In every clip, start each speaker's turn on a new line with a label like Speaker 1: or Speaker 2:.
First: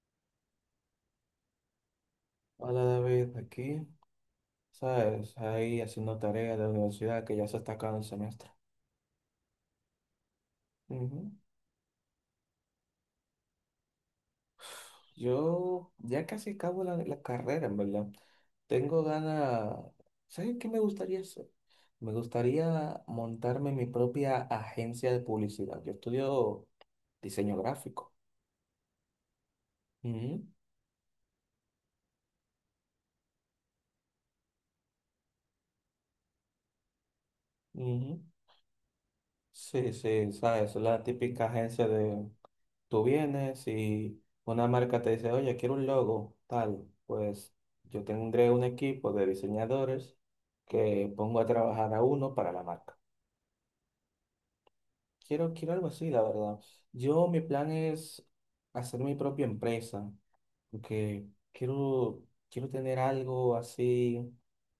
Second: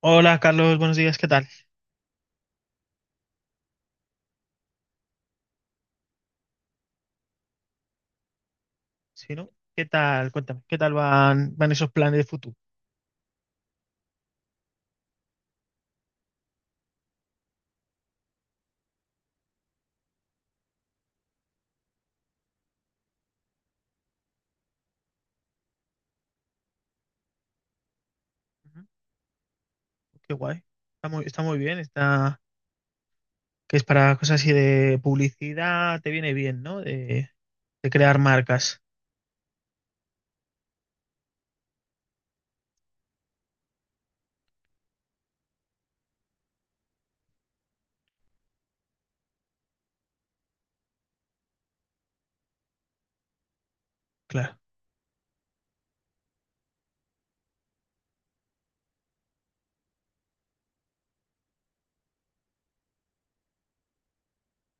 Speaker 1: Hola Carlos, buenos días, ¿qué tal?
Speaker 2: Hola David, aquí, ¿sabes? Ahí haciendo tareas de la universidad que ya se está acabando el semestre.
Speaker 1: Sí, ¿no? ¿Qué tal? Cuéntame, ¿qué tal
Speaker 2: Ujú.
Speaker 1: van esos planes de futuro?
Speaker 2: Yo ya casi acabo la carrera, en verdad. Tengo ganas, ¿sabes qué me gustaría hacer? Me gustaría montarme mi propia agencia de publicidad. Yo estudio diseño gráfico.
Speaker 1: Ujú. Qué
Speaker 2: Ujú,
Speaker 1: guay. Está muy bien, está que es para cosas así de publicidad, te viene bien, ¿no? De crear
Speaker 2: ujú.
Speaker 1: marcas.
Speaker 2: Sí, sí, ¿sabes? La típica agencia de tú vienes y una marca te dice, oye, quiero un logo, tal. Pues yo tendré un equipo de diseñadores que pongo a trabajar a uno para la marca.
Speaker 1: Claro.
Speaker 2: Quiero, quiero algo así, la verdad. Yo, mi plan es hacer mi propia empresa, porque quiero, quiero tener algo así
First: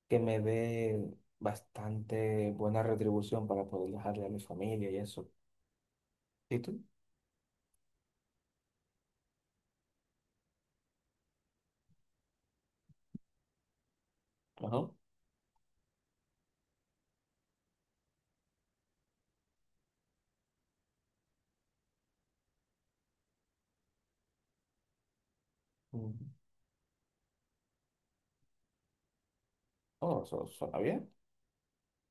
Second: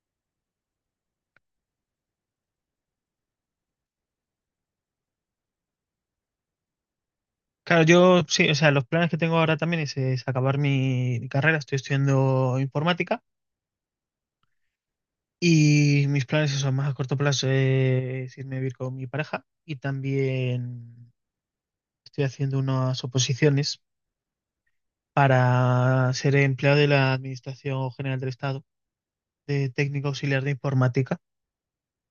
Speaker 2: que me dé bastante buena retribución para poder dejarle a mi familia y eso. ¿Y tú?
Speaker 1: Claro, yo sí, o sea, los planes que tengo ahora también es acabar mi carrera, estoy estudiando informática
Speaker 2: Ajá.
Speaker 1: y mis planes son más a corto plazo es irme a vivir con mi pareja y también estoy haciendo unas oposiciones para
Speaker 2: Mm.
Speaker 1: ser empleado de la Administración General del Estado, de técnico
Speaker 2: Oh,
Speaker 1: auxiliar
Speaker 2: eso
Speaker 1: de
Speaker 2: suena bien.
Speaker 1: informática.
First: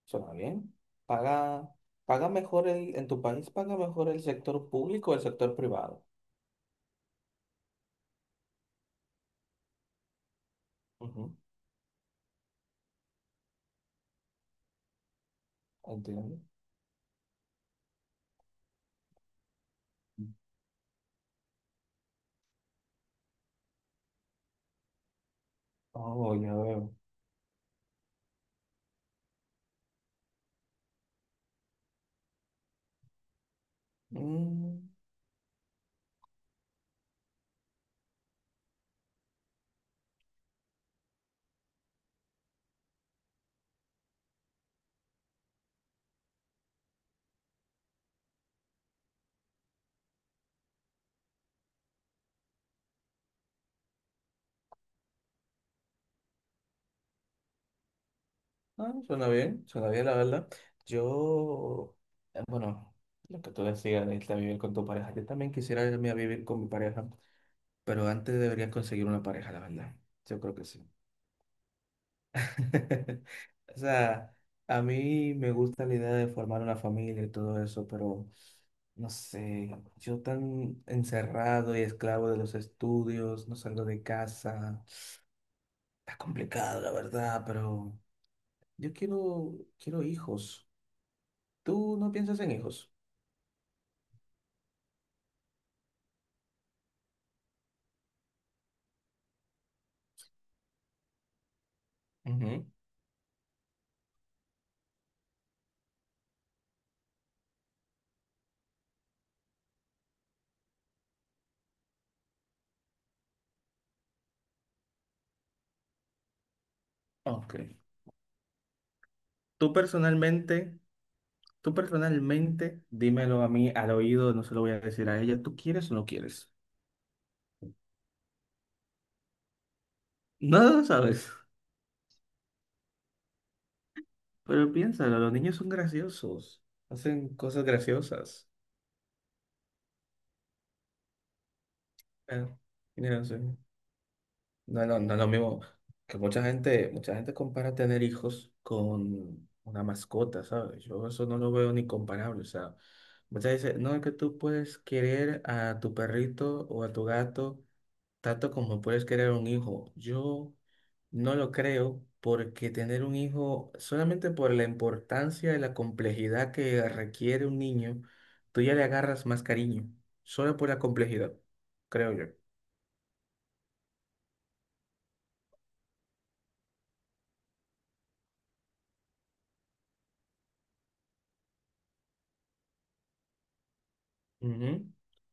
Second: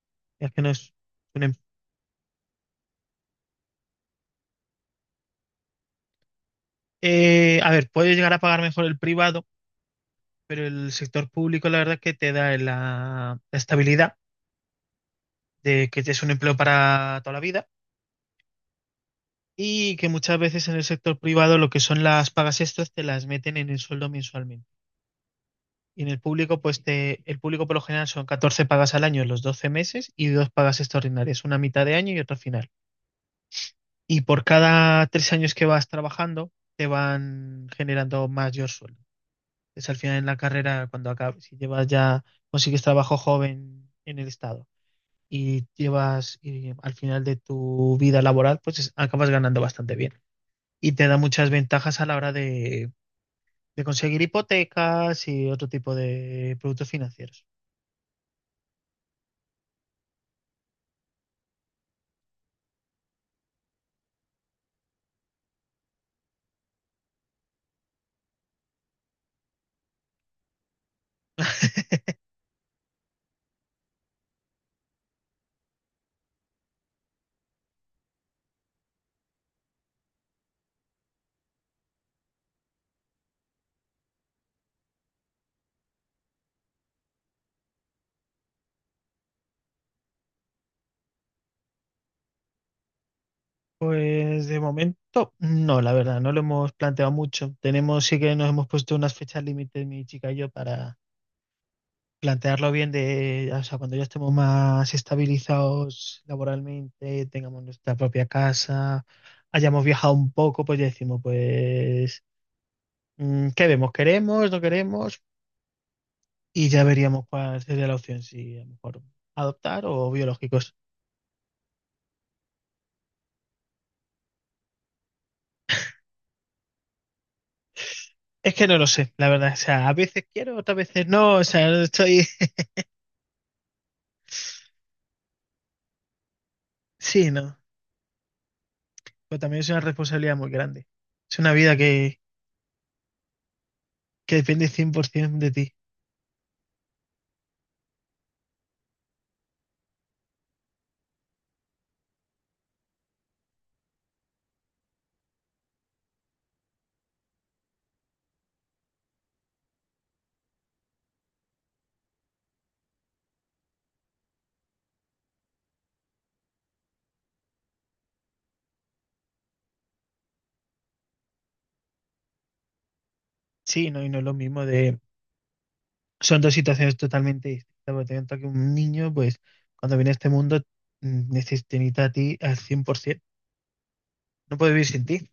Speaker 2: Suena
Speaker 1: Es que no
Speaker 2: bien.
Speaker 1: es un em-
Speaker 2: Paga, paga mejor en tu país paga mejor el sector público o el sector privado.
Speaker 1: eh, a ver, puede llegar a pagar mejor el privado, pero el sector
Speaker 2: Ujú.
Speaker 1: público la verdad es que te da la estabilidad de que es un
Speaker 2: Entiendo.
Speaker 1: empleo para toda la vida y que muchas veces en el sector privado lo que son las pagas extras te las meten en el sueldo mensualmente. Y en el
Speaker 2: Oh, ya
Speaker 1: público,
Speaker 2: veo.
Speaker 1: el público por lo general son 14 pagas al año en los 12 meses y 2 pagas extraordinarias, una a mitad de año y otra a final. Y por
Speaker 2: Mm.
Speaker 1: cada 3 años que vas trabajando, te van generando mayor sueldo. Es al final en la carrera, cuando acabes, si llevas ya, consigues trabajo joven en el estado y llevas, y al final de tu vida laboral, pues acabas ganando bastante bien. Y te da muchas ventajas a la hora de conseguir hipotecas y otro tipo de productos financieros.
Speaker 2: Ah, suena bien, la verdad. Yo, bueno, lo que tú decías de irte a vivir con tu pareja, yo también quisiera irme a vivir con mi pareja, pero antes deberías conseguir una pareja, la verdad. Yo creo que sí. O sea, a mí me gusta la idea de formar una familia y todo eso, pero no sé, yo tan encerrado y esclavo de los estudios, no salgo de casa. Está complicado, la verdad, pero yo quiero, quiero hijos. ¿Tú no piensas en hijos?
Speaker 1: Pues de momento, no, la verdad, no lo hemos planteado mucho. Tenemos, sí que nos hemos puesto unas fechas límites, mi chica y yo, para
Speaker 2: Ujú.
Speaker 1: plantearlo bien de, o sea, cuando ya estemos más estabilizados laboralmente, tengamos nuestra propia casa, hayamos viajado un poco, pues ya decimos, pues, ¿qué vemos? ¿Queremos? ¿No queremos? Y ya veríamos
Speaker 2: Ok.
Speaker 1: cuál sería la opción, si a lo mejor
Speaker 2: Tú
Speaker 1: adoptar o biológicos.
Speaker 2: personalmente, tú personalmente, dímelo a mí al oído, no se lo voy a decir a ella. ¿Tú quieres o no quieres?
Speaker 1: Es que no lo sé, la verdad. O sea, a veces quiero,
Speaker 2: No,
Speaker 1: otras
Speaker 2: lo
Speaker 1: veces
Speaker 2: sabes.
Speaker 1: no. O sea, no estoy...
Speaker 2: Pero piénsalo, los niños son graciosos,
Speaker 1: Sí,
Speaker 2: hacen
Speaker 1: no.
Speaker 2: cosas graciosas.
Speaker 1: Pero también es una responsabilidad muy grande. Es una vida
Speaker 2: Eh, no sé.
Speaker 1: que depende
Speaker 2: No, no, no es lo
Speaker 1: 100% de
Speaker 2: mismo
Speaker 1: ti.
Speaker 2: que mucha gente compara tener hijos con una mascota, ¿sabes? Yo eso no lo veo ni comparable, o sea, muchas veces, no, es que tú puedes querer a tu perrito o a tu gato tanto como puedes querer un hijo, yo no lo creo porque tener un hijo, solamente por la importancia y la complejidad que requiere un niño, tú ya le agarras más cariño, solo por la complejidad, creo yo.
Speaker 1: Sí, no, y no es lo mismo de... Son dos situaciones totalmente distintas, porque tanto que un niño, pues, cuando viene a este mundo, te necesita a ti al 100%. No puede vivir
Speaker 2: Ujú.
Speaker 1: sin ti.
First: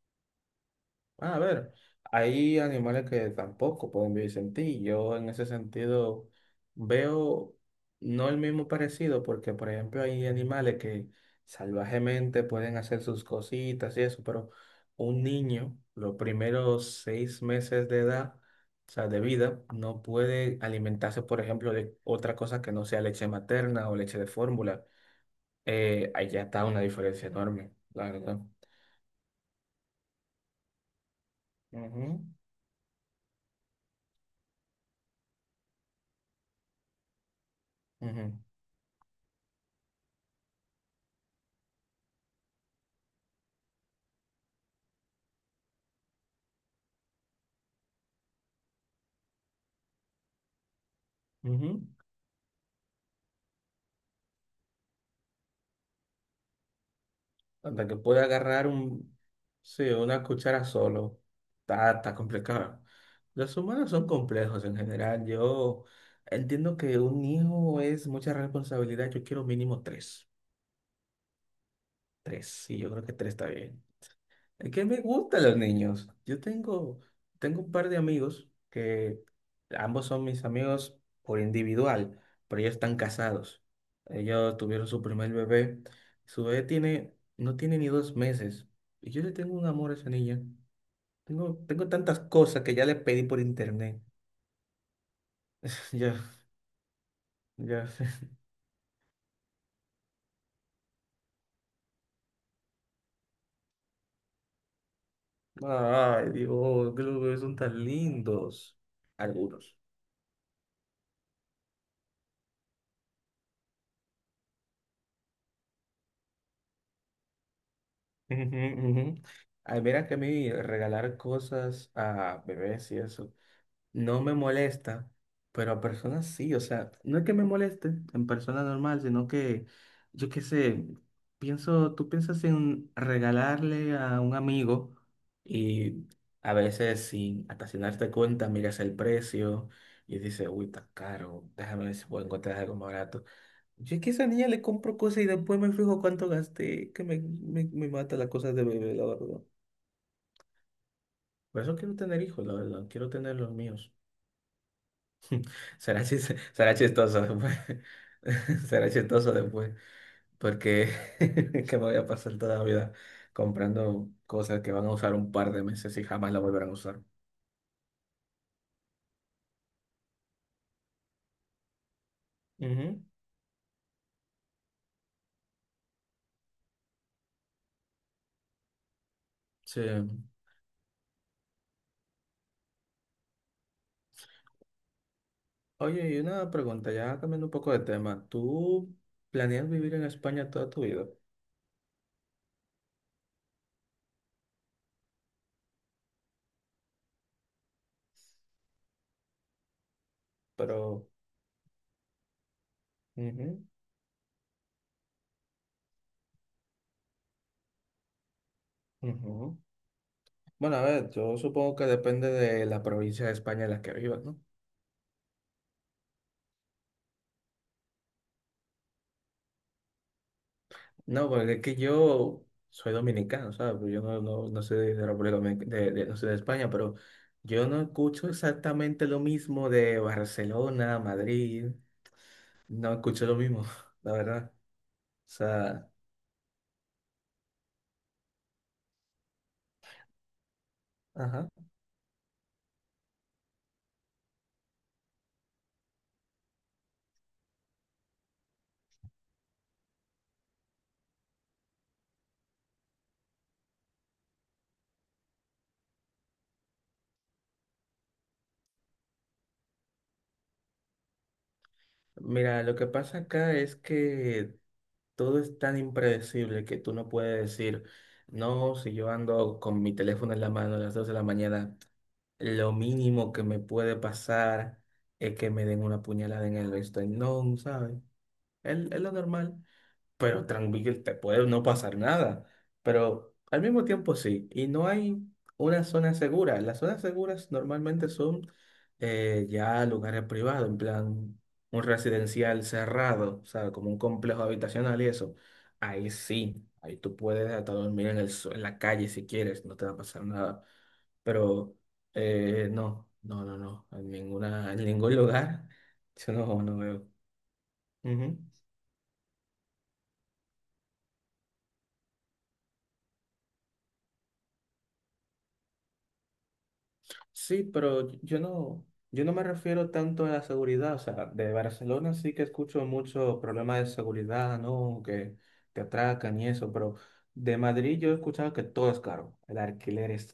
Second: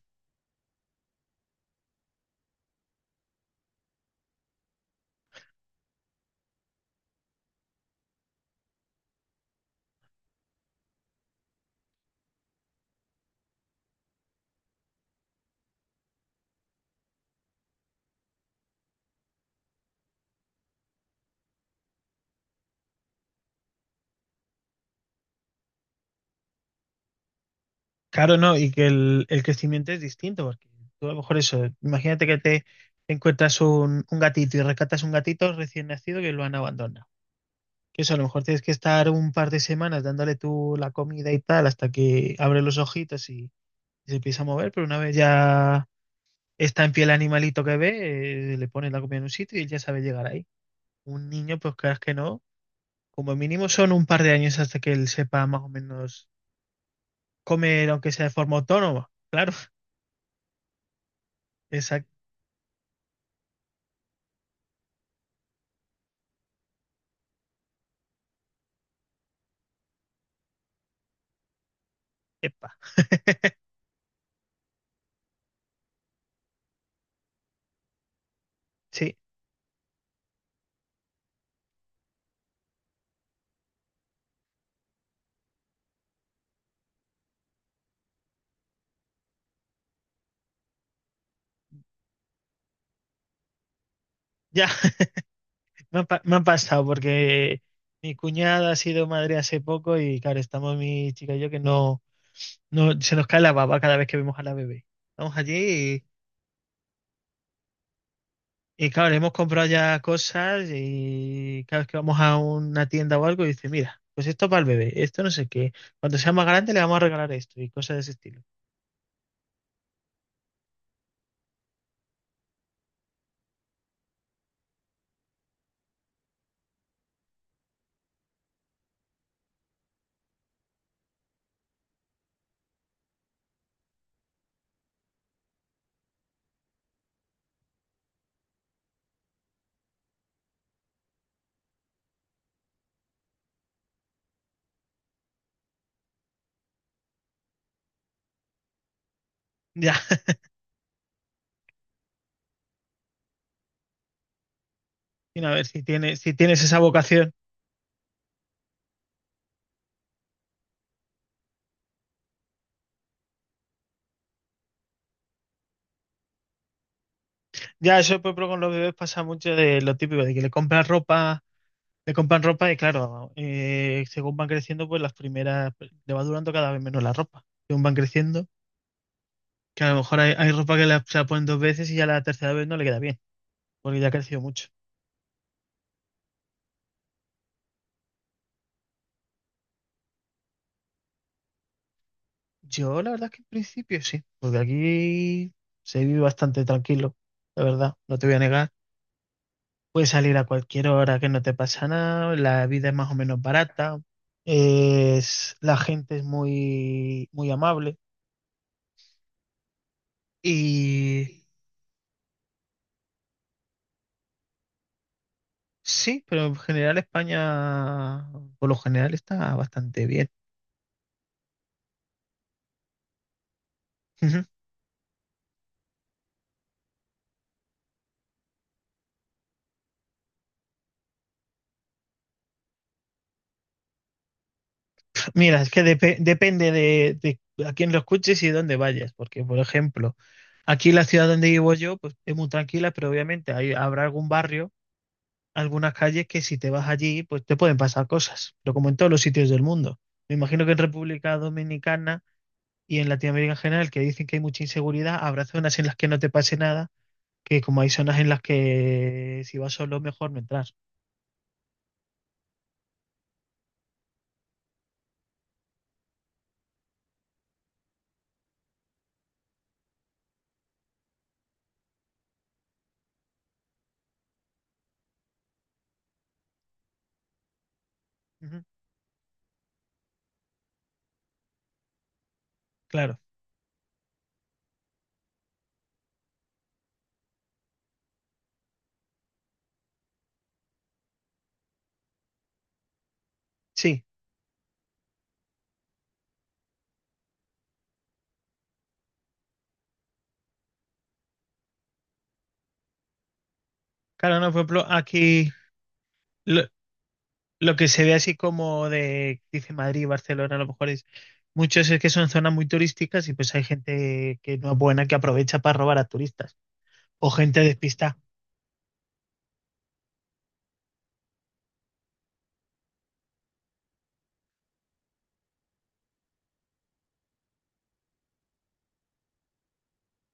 Speaker 2: Bueno, a ver, hay animales que tampoco pueden vivir sin ti. Yo en ese sentido veo no el mismo parecido, porque por ejemplo hay animales que salvajemente pueden hacer sus cositas y eso, pero un niño, los primeros 6 meses de edad, o sea, de vida, no puede alimentarse, por ejemplo, de otra cosa que no sea leche materna o leche de fórmula. Ahí ya está una diferencia enorme, la
Speaker 1: Claro,
Speaker 2: verdad.
Speaker 1: no, y que el crecimiento es distinto, porque tú a lo mejor eso,
Speaker 2: Ujú,
Speaker 1: imagínate que te encuentras un gatito y rescatas un gatito recién nacido que lo han abandonado. Que eso, a lo
Speaker 2: ujú,
Speaker 1: mejor tienes que estar un par de semanas dándole tú la comida y tal hasta que abre los ojitos y se empieza a mover, pero una vez ya está en pie el animalito que ve, le pones la comida en un sitio y él ya sabe llegar. Un niño, pues
Speaker 2: ujú.
Speaker 1: creas que no. Como mínimo son un par de años hasta que él sepa más o menos
Speaker 2: Hasta
Speaker 1: comer,
Speaker 2: que
Speaker 1: aunque sea
Speaker 2: pueda
Speaker 1: de forma
Speaker 2: agarrar
Speaker 1: autónoma.
Speaker 2: un,
Speaker 1: Claro,
Speaker 2: sí, una cuchara solo. Está,
Speaker 1: exacto.
Speaker 2: está complicado. Los humanos son complejos en general. Yo entiendo que un hijo es mucha responsabilidad. Yo quiero mínimo tres. Tres.
Speaker 1: Epa.
Speaker 2: Sí, yo creo que tres está bien. Es que me gustan los niños. Yo tengo, tengo un par de amigos
Speaker 1: Sí,
Speaker 2: que ambos son mis amigos por individual, pero ellos están casados. Ellos tuvieron su primer bebé. Su bebé tiene, no tiene ni 2 meses. Y yo le tengo un amor a esa niña. Tengo, tengo tantas cosas que ya le pedí por internet.
Speaker 1: ya,
Speaker 2: Ya,
Speaker 1: me ha pasado porque
Speaker 2: ya.
Speaker 1: mi cuñada ha sido madre hace poco y claro, estamos mi chica y yo que no, no se nos cae la baba cada vez que vemos a la bebé. Estamos allí.
Speaker 2: Ay, Dios, que los bebés son tan lindos.
Speaker 1: Y claro, le hemos comprado
Speaker 2: Algunos.
Speaker 1: ya cosas y cada vez que vamos a una tienda o algo, dice, mira, pues esto para el bebé, esto no sé qué. Cuando sea más grande le vamos a regalar esto y cosas de ese
Speaker 2: Ujú,
Speaker 1: estilo.
Speaker 2: ujú. Ay, mira que a mí regalar cosas a bebés y eso no me molesta, pero a personas sí, o sea, no es que me moleste en persona normal, sino que yo qué sé, pienso, tú piensas en regalarle a un amigo y a veces sin hasta sin darte cuenta miras el precio y dices, uy, está caro, déjame ver si puedo encontrar algo más barato. Yo que a esa niña le compro cosas y después me fijo cuánto gasté, que me mata las cosas de bebé, la verdad.
Speaker 1: Ya,
Speaker 2: Por eso quiero tener hijos, la verdad. Quiero tener los míos.
Speaker 1: y a ver si
Speaker 2: Será
Speaker 1: tienes, si tienes esa
Speaker 2: chistoso
Speaker 1: vocación.
Speaker 2: después. Será chistoso después. Porque que me voy a pasar toda la vida comprando cosas que van a usar un par de meses y jamás la volverán a usar.
Speaker 1: Ya, eso por ejemplo, con los bebés pasa mucho de lo típico, de que le compras ropa, le compran ropa y
Speaker 2: Ujú.
Speaker 1: claro, según van creciendo, pues las primeras, pues, le va durando cada vez menos la ropa. Según van creciendo,
Speaker 2: Sí.
Speaker 1: que a lo mejor hay, hay ropa se la ponen dos veces y ya la tercera vez no le queda bien, porque ya ha crecido mucho.
Speaker 2: Oye, y una pregunta, ya cambiando un poco de tema. ¿Tú planeas vivir en España toda tu vida?
Speaker 1: Yo la verdad es que en principio sí, porque aquí se vive bastante tranquilo, la verdad, no te voy a negar. Puedes salir a cualquier
Speaker 2: Pero...
Speaker 1: hora que no te pasa nada, la vida es más o menos
Speaker 2: Ujú,
Speaker 1: barata, es, la gente es muy amable
Speaker 2: ujú. Bueno, a ver, yo
Speaker 1: y
Speaker 2: supongo que depende de la provincia de España en la que vivas, ¿no?
Speaker 1: sí, pero en general España, por lo general está bastante bien.
Speaker 2: No, porque es que yo soy dominicano, ¿sabes? Pues yo no, no, no soy de República Dominicana, no soy de España, pero yo no escucho exactamente lo mismo de Barcelona, Madrid, no escucho lo mismo, la verdad. O
Speaker 1: Mira, es que
Speaker 2: sea,
Speaker 1: depende de a quién lo escuches y dónde vayas, porque por ejemplo, aquí la ciudad
Speaker 2: ajá.
Speaker 1: donde vivo yo, pues es muy tranquila, pero obviamente hay, habrá algún barrio, algunas calles que si te vas allí, pues te pueden pasar cosas, pero como en todos los sitios del mundo. Me imagino que en República Dominicana y en Latinoamérica en general, que dicen que hay mucha inseguridad, habrá zonas en las que no te pase nada, que como hay zonas en las que si vas solo, mejor no entrar.
Speaker 2: Mira, lo que pasa acá es que todo es tan impredecible que tú no puedes decir, no, si yo ando con mi teléfono en la mano a las 2 de la mañana. Lo mínimo que me puede pasar es que me den una puñalada en el esternón, ¿sabes?
Speaker 1: Ujú.
Speaker 2: Es lo normal pero tranquilo, te puede no pasar nada,
Speaker 1: Claro,
Speaker 2: pero al mismo tiempo sí, y no hay una zona segura. Las zonas seguras normalmente son ya lugares privados, en plan un residencial cerrado, o sea, como un
Speaker 1: sí.
Speaker 2: complejo habitacional y eso. Ahí sí, ahí tú puedes hasta dormir en la calle si quieres, no te va a pasar nada. Pero no, no, no, no, en
Speaker 1: Claro, no, por
Speaker 2: ninguna, en
Speaker 1: ejemplo,
Speaker 2: ningún
Speaker 1: aquí...
Speaker 2: lugar, yo no,
Speaker 1: Lo que se ve así
Speaker 2: veo.
Speaker 1: como de, dice Madrid, Barcelona, a lo mejor es muchos es que son zonas muy turísticas y pues hay gente que no es buena que aprovecha para robar a turistas o gente
Speaker 2: Sí, pero
Speaker 1: despistada.
Speaker 2: yo no me refiero tanto a la seguridad. O sea, de Barcelona sí que escucho mucho problemas de seguridad, ¿no? Que te atracan y eso, pero de Madrid yo he escuchado que todo es caro. El alquiler es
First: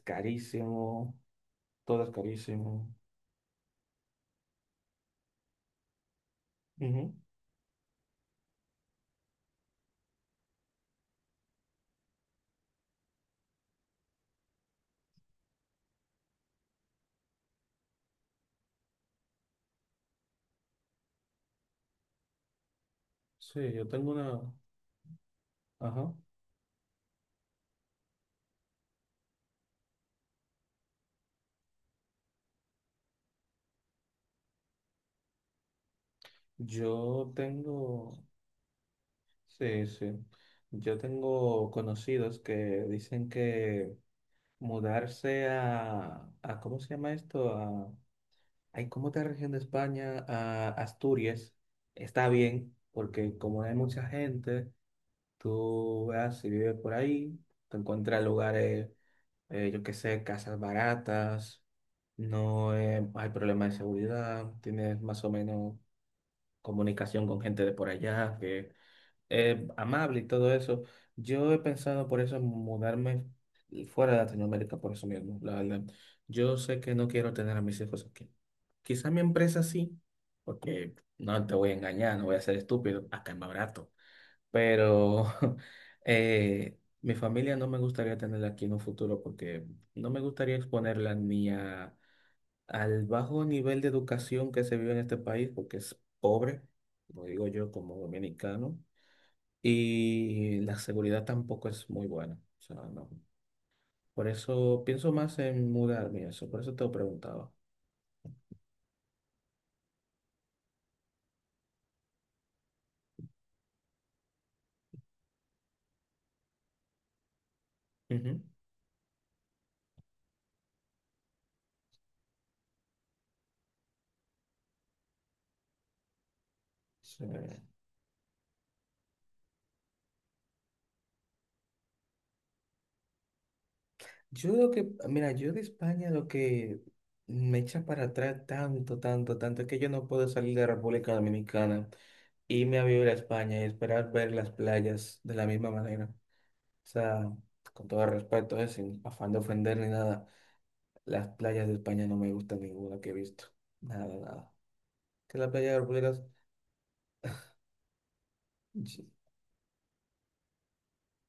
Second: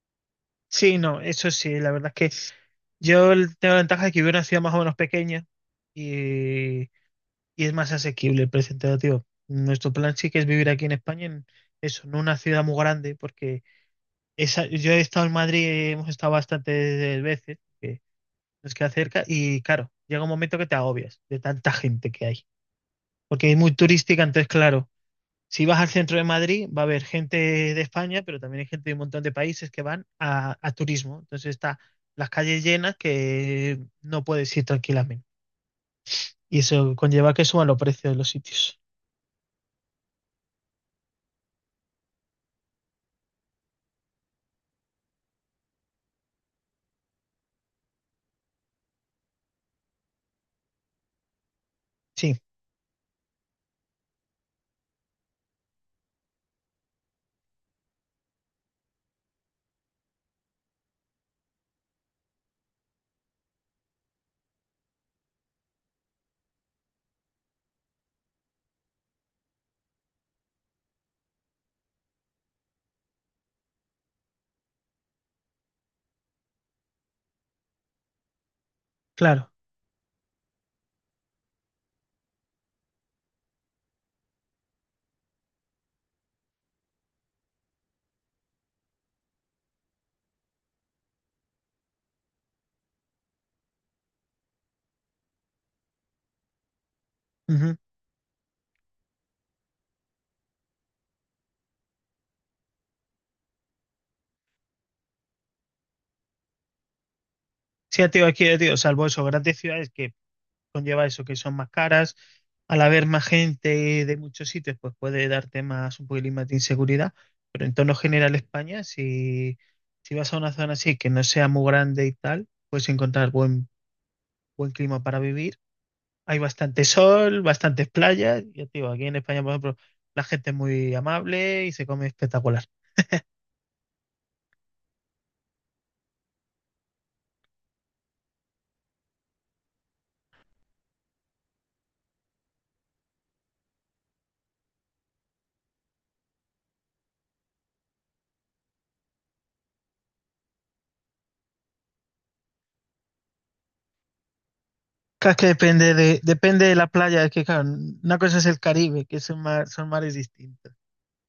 Speaker 1: Sí, no,
Speaker 2: carísimo,
Speaker 1: eso sí, la
Speaker 2: todo es
Speaker 1: verdad es que
Speaker 2: carísimo.
Speaker 1: yo tengo la ventaja de que vivo en una ciudad más o menos pequeña y,
Speaker 2: Ujú.
Speaker 1: y es más asequible el precio tío. Nuestro plan sí que es vivir aquí en España, en eso, en una ciudad muy grande, porque esa, yo he estado en Madrid, hemos estado bastantes veces. Que nos queda cerca y claro, llega un momento que te agobias de tanta gente que hay, porque es muy
Speaker 2: Sí, yo tengo
Speaker 1: turística,
Speaker 2: una...
Speaker 1: entonces claro, si vas al
Speaker 2: Ajá.
Speaker 1: centro de Madrid va a haber gente de España, pero también hay gente de un montón de países que van a turismo, entonces está las calles llenas que no puedes ir tranquilamente. Y eso
Speaker 2: Yo
Speaker 1: conlleva que suban los precios de
Speaker 2: tengo...
Speaker 1: los sitios.
Speaker 2: Sí, sí. Yo tengo conocidos que dicen que mudarse a ¿cómo se llama esto? Ay, ¿cómo está región de España a Asturias? Está
Speaker 1: Sí,
Speaker 2: bien, porque como hay mucha gente, tú vas si vives por ahí, te encuentras lugares, yo qué sé, casas baratas, no hay problema de seguridad, tienes más o menos comunicación con gente de por allá, que amable y todo eso. Yo he pensado por eso en mudarme fuera de Latinoamérica, por eso mismo, la verdad. Yo sé que no quiero tener a mis hijos aquí. Quizá mi
Speaker 1: claro.
Speaker 2: empresa sí, porque no te voy a engañar, no voy a ser estúpido, acá es más barato. Pero mi familia no me gustaría tenerla aquí en un futuro porque no me gustaría exponerla ni a, al bajo nivel de educación que se vive en este país, porque es pobre, como digo yo
Speaker 1: Ujú.
Speaker 2: como dominicano. Y la seguridad tampoco es muy buena. O sea, no. Por eso pienso más en mudarme, y eso. Por eso te lo preguntaba.
Speaker 1: Sí, tío, aquí, tío, salvo eso, grandes ciudades que conlleva eso, que son más caras. Al haber más gente de muchos sitios, pues puede darte más un poquilín más de inseguridad. Pero en tono general,
Speaker 2: Ujú.
Speaker 1: España, si, si vas a una zona así que no sea muy grande y tal, puedes encontrar buen, buen clima para vivir. Hay bastante
Speaker 2: Sí.
Speaker 1: sol, bastantes playas. Ya te digo, aquí en España, por ejemplo, la gente es muy amable y se come espectacular.
Speaker 2: Yo lo que, mira, yo de España lo que me echa para atrás tanto, tanto, tanto es que yo no puedo salir de República Dominicana, irme a vivir a España y esperar ver las playas de la misma manera. O sea, con todo respeto, sin afán de ofender ni nada, las playas de España no me gustan ninguna que he visto. Nada, nada.
Speaker 1: Claro, es
Speaker 2: Que
Speaker 1: que
Speaker 2: las playas de República.
Speaker 1: depende de la playa, es que claro, una cosa es el Caribe, que son, son mares distintos.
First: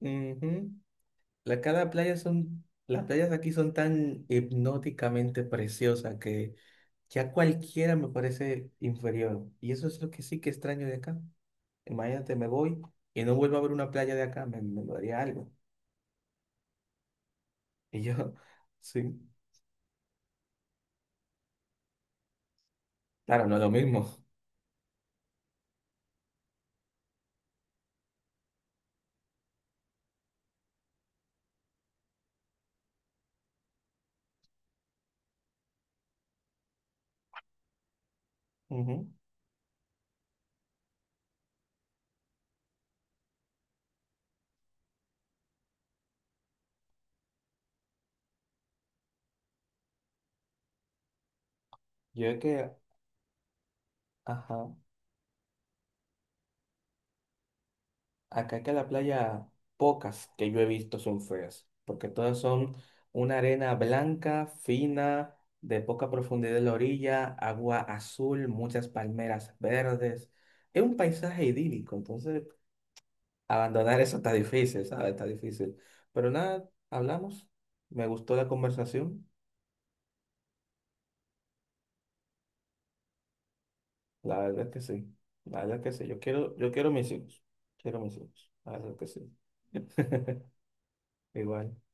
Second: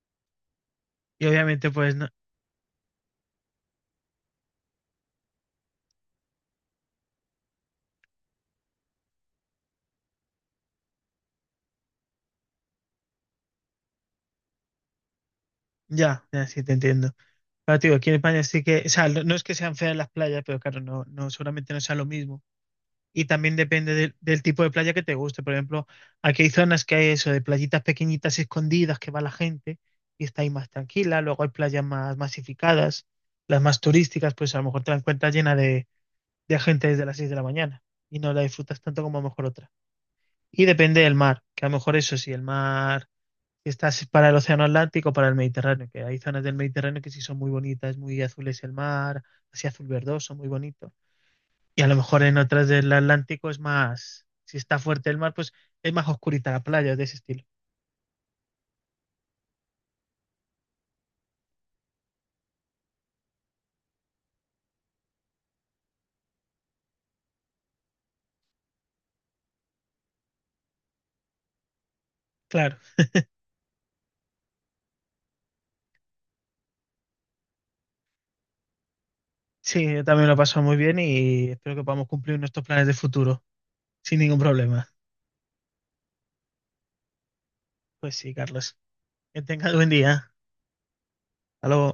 Speaker 2: Ujú.
Speaker 1: Y obviamente,
Speaker 2: Cada
Speaker 1: pues no,
Speaker 2: playa son, las playas aquí son tan hipnóticamente preciosas que ya cualquiera me parece inferior. Y eso es lo que sí que extraño de acá. Imagínate, me voy y no vuelvo a ver una playa de acá, me daría algo.
Speaker 1: ya, ya sí te entiendo. Claro, te digo,
Speaker 2: Y
Speaker 1: aquí
Speaker 2: yo,
Speaker 1: en España sí que, o sea,
Speaker 2: sí,
Speaker 1: no es que sean feas las playas, pero claro, no, no, seguramente no sea lo mismo. Y
Speaker 2: claro,
Speaker 1: también
Speaker 2: no es lo
Speaker 1: depende
Speaker 2: mismo.
Speaker 1: del tipo de playa que te guste. Por ejemplo, aquí hay zonas que hay eso, de playitas pequeñitas escondidas que va la gente y está ahí más tranquila. Luego hay playas más masificadas, las más turísticas, pues a lo mejor te la encuentras llena de gente desde las 6 de la mañana y no la disfrutas tanto
Speaker 2: Ujú.
Speaker 1: como a lo mejor otra. Y depende del mar, que a lo mejor eso sí, el mar que estás para el Océano Atlántico, para el Mediterráneo, que hay zonas del Mediterráneo que sí son muy bonitas, muy azules el mar, así azul verdoso, muy bonito. Y a lo mejor
Speaker 2: Yo
Speaker 1: en
Speaker 2: es
Speaker 1: otras
Speaker 2: que,
Speaker 1: del Atlántico es más, si
Speaker 2: ajá.
Speaker 1: está fuerte el mar, pues es más oscurita la playa, de ese estilo.
Speaker 2: Acá que la playa, pocas que yo he visto son feas, porque todas son una arena blanca, fina, de poca profundidad en la orilla, agua azul, muchas palmeras verdes. Es un paisaje idílico, entonces
Speaker 1: Claro,
Speaker 2: abandonar eso está difícil, ¿sabes? Está difícil. Pero nada, hablamos. Me gustó la conversación.
Speaker 1: sí, yo también lo paso muy bien y espero que podamos cumplir nuestros planes de futuro sin ningún
Speaker 2: La verdad es que
Speaker 1: problema.
Speaker 2: sí. La verdad es que sí. Yo quiero mis hijos. Quiero
Speaker 1: Pues
Speaker 2: mis
Speaker 1: sí,
Speaker 2: hijos. La
Speaker 1: Carlos,
Speaker 2: verdad es que sí.
Speaker 1: que tengas buen día. Hasta
Speaker 2: Igual.
Speaker 1: luego.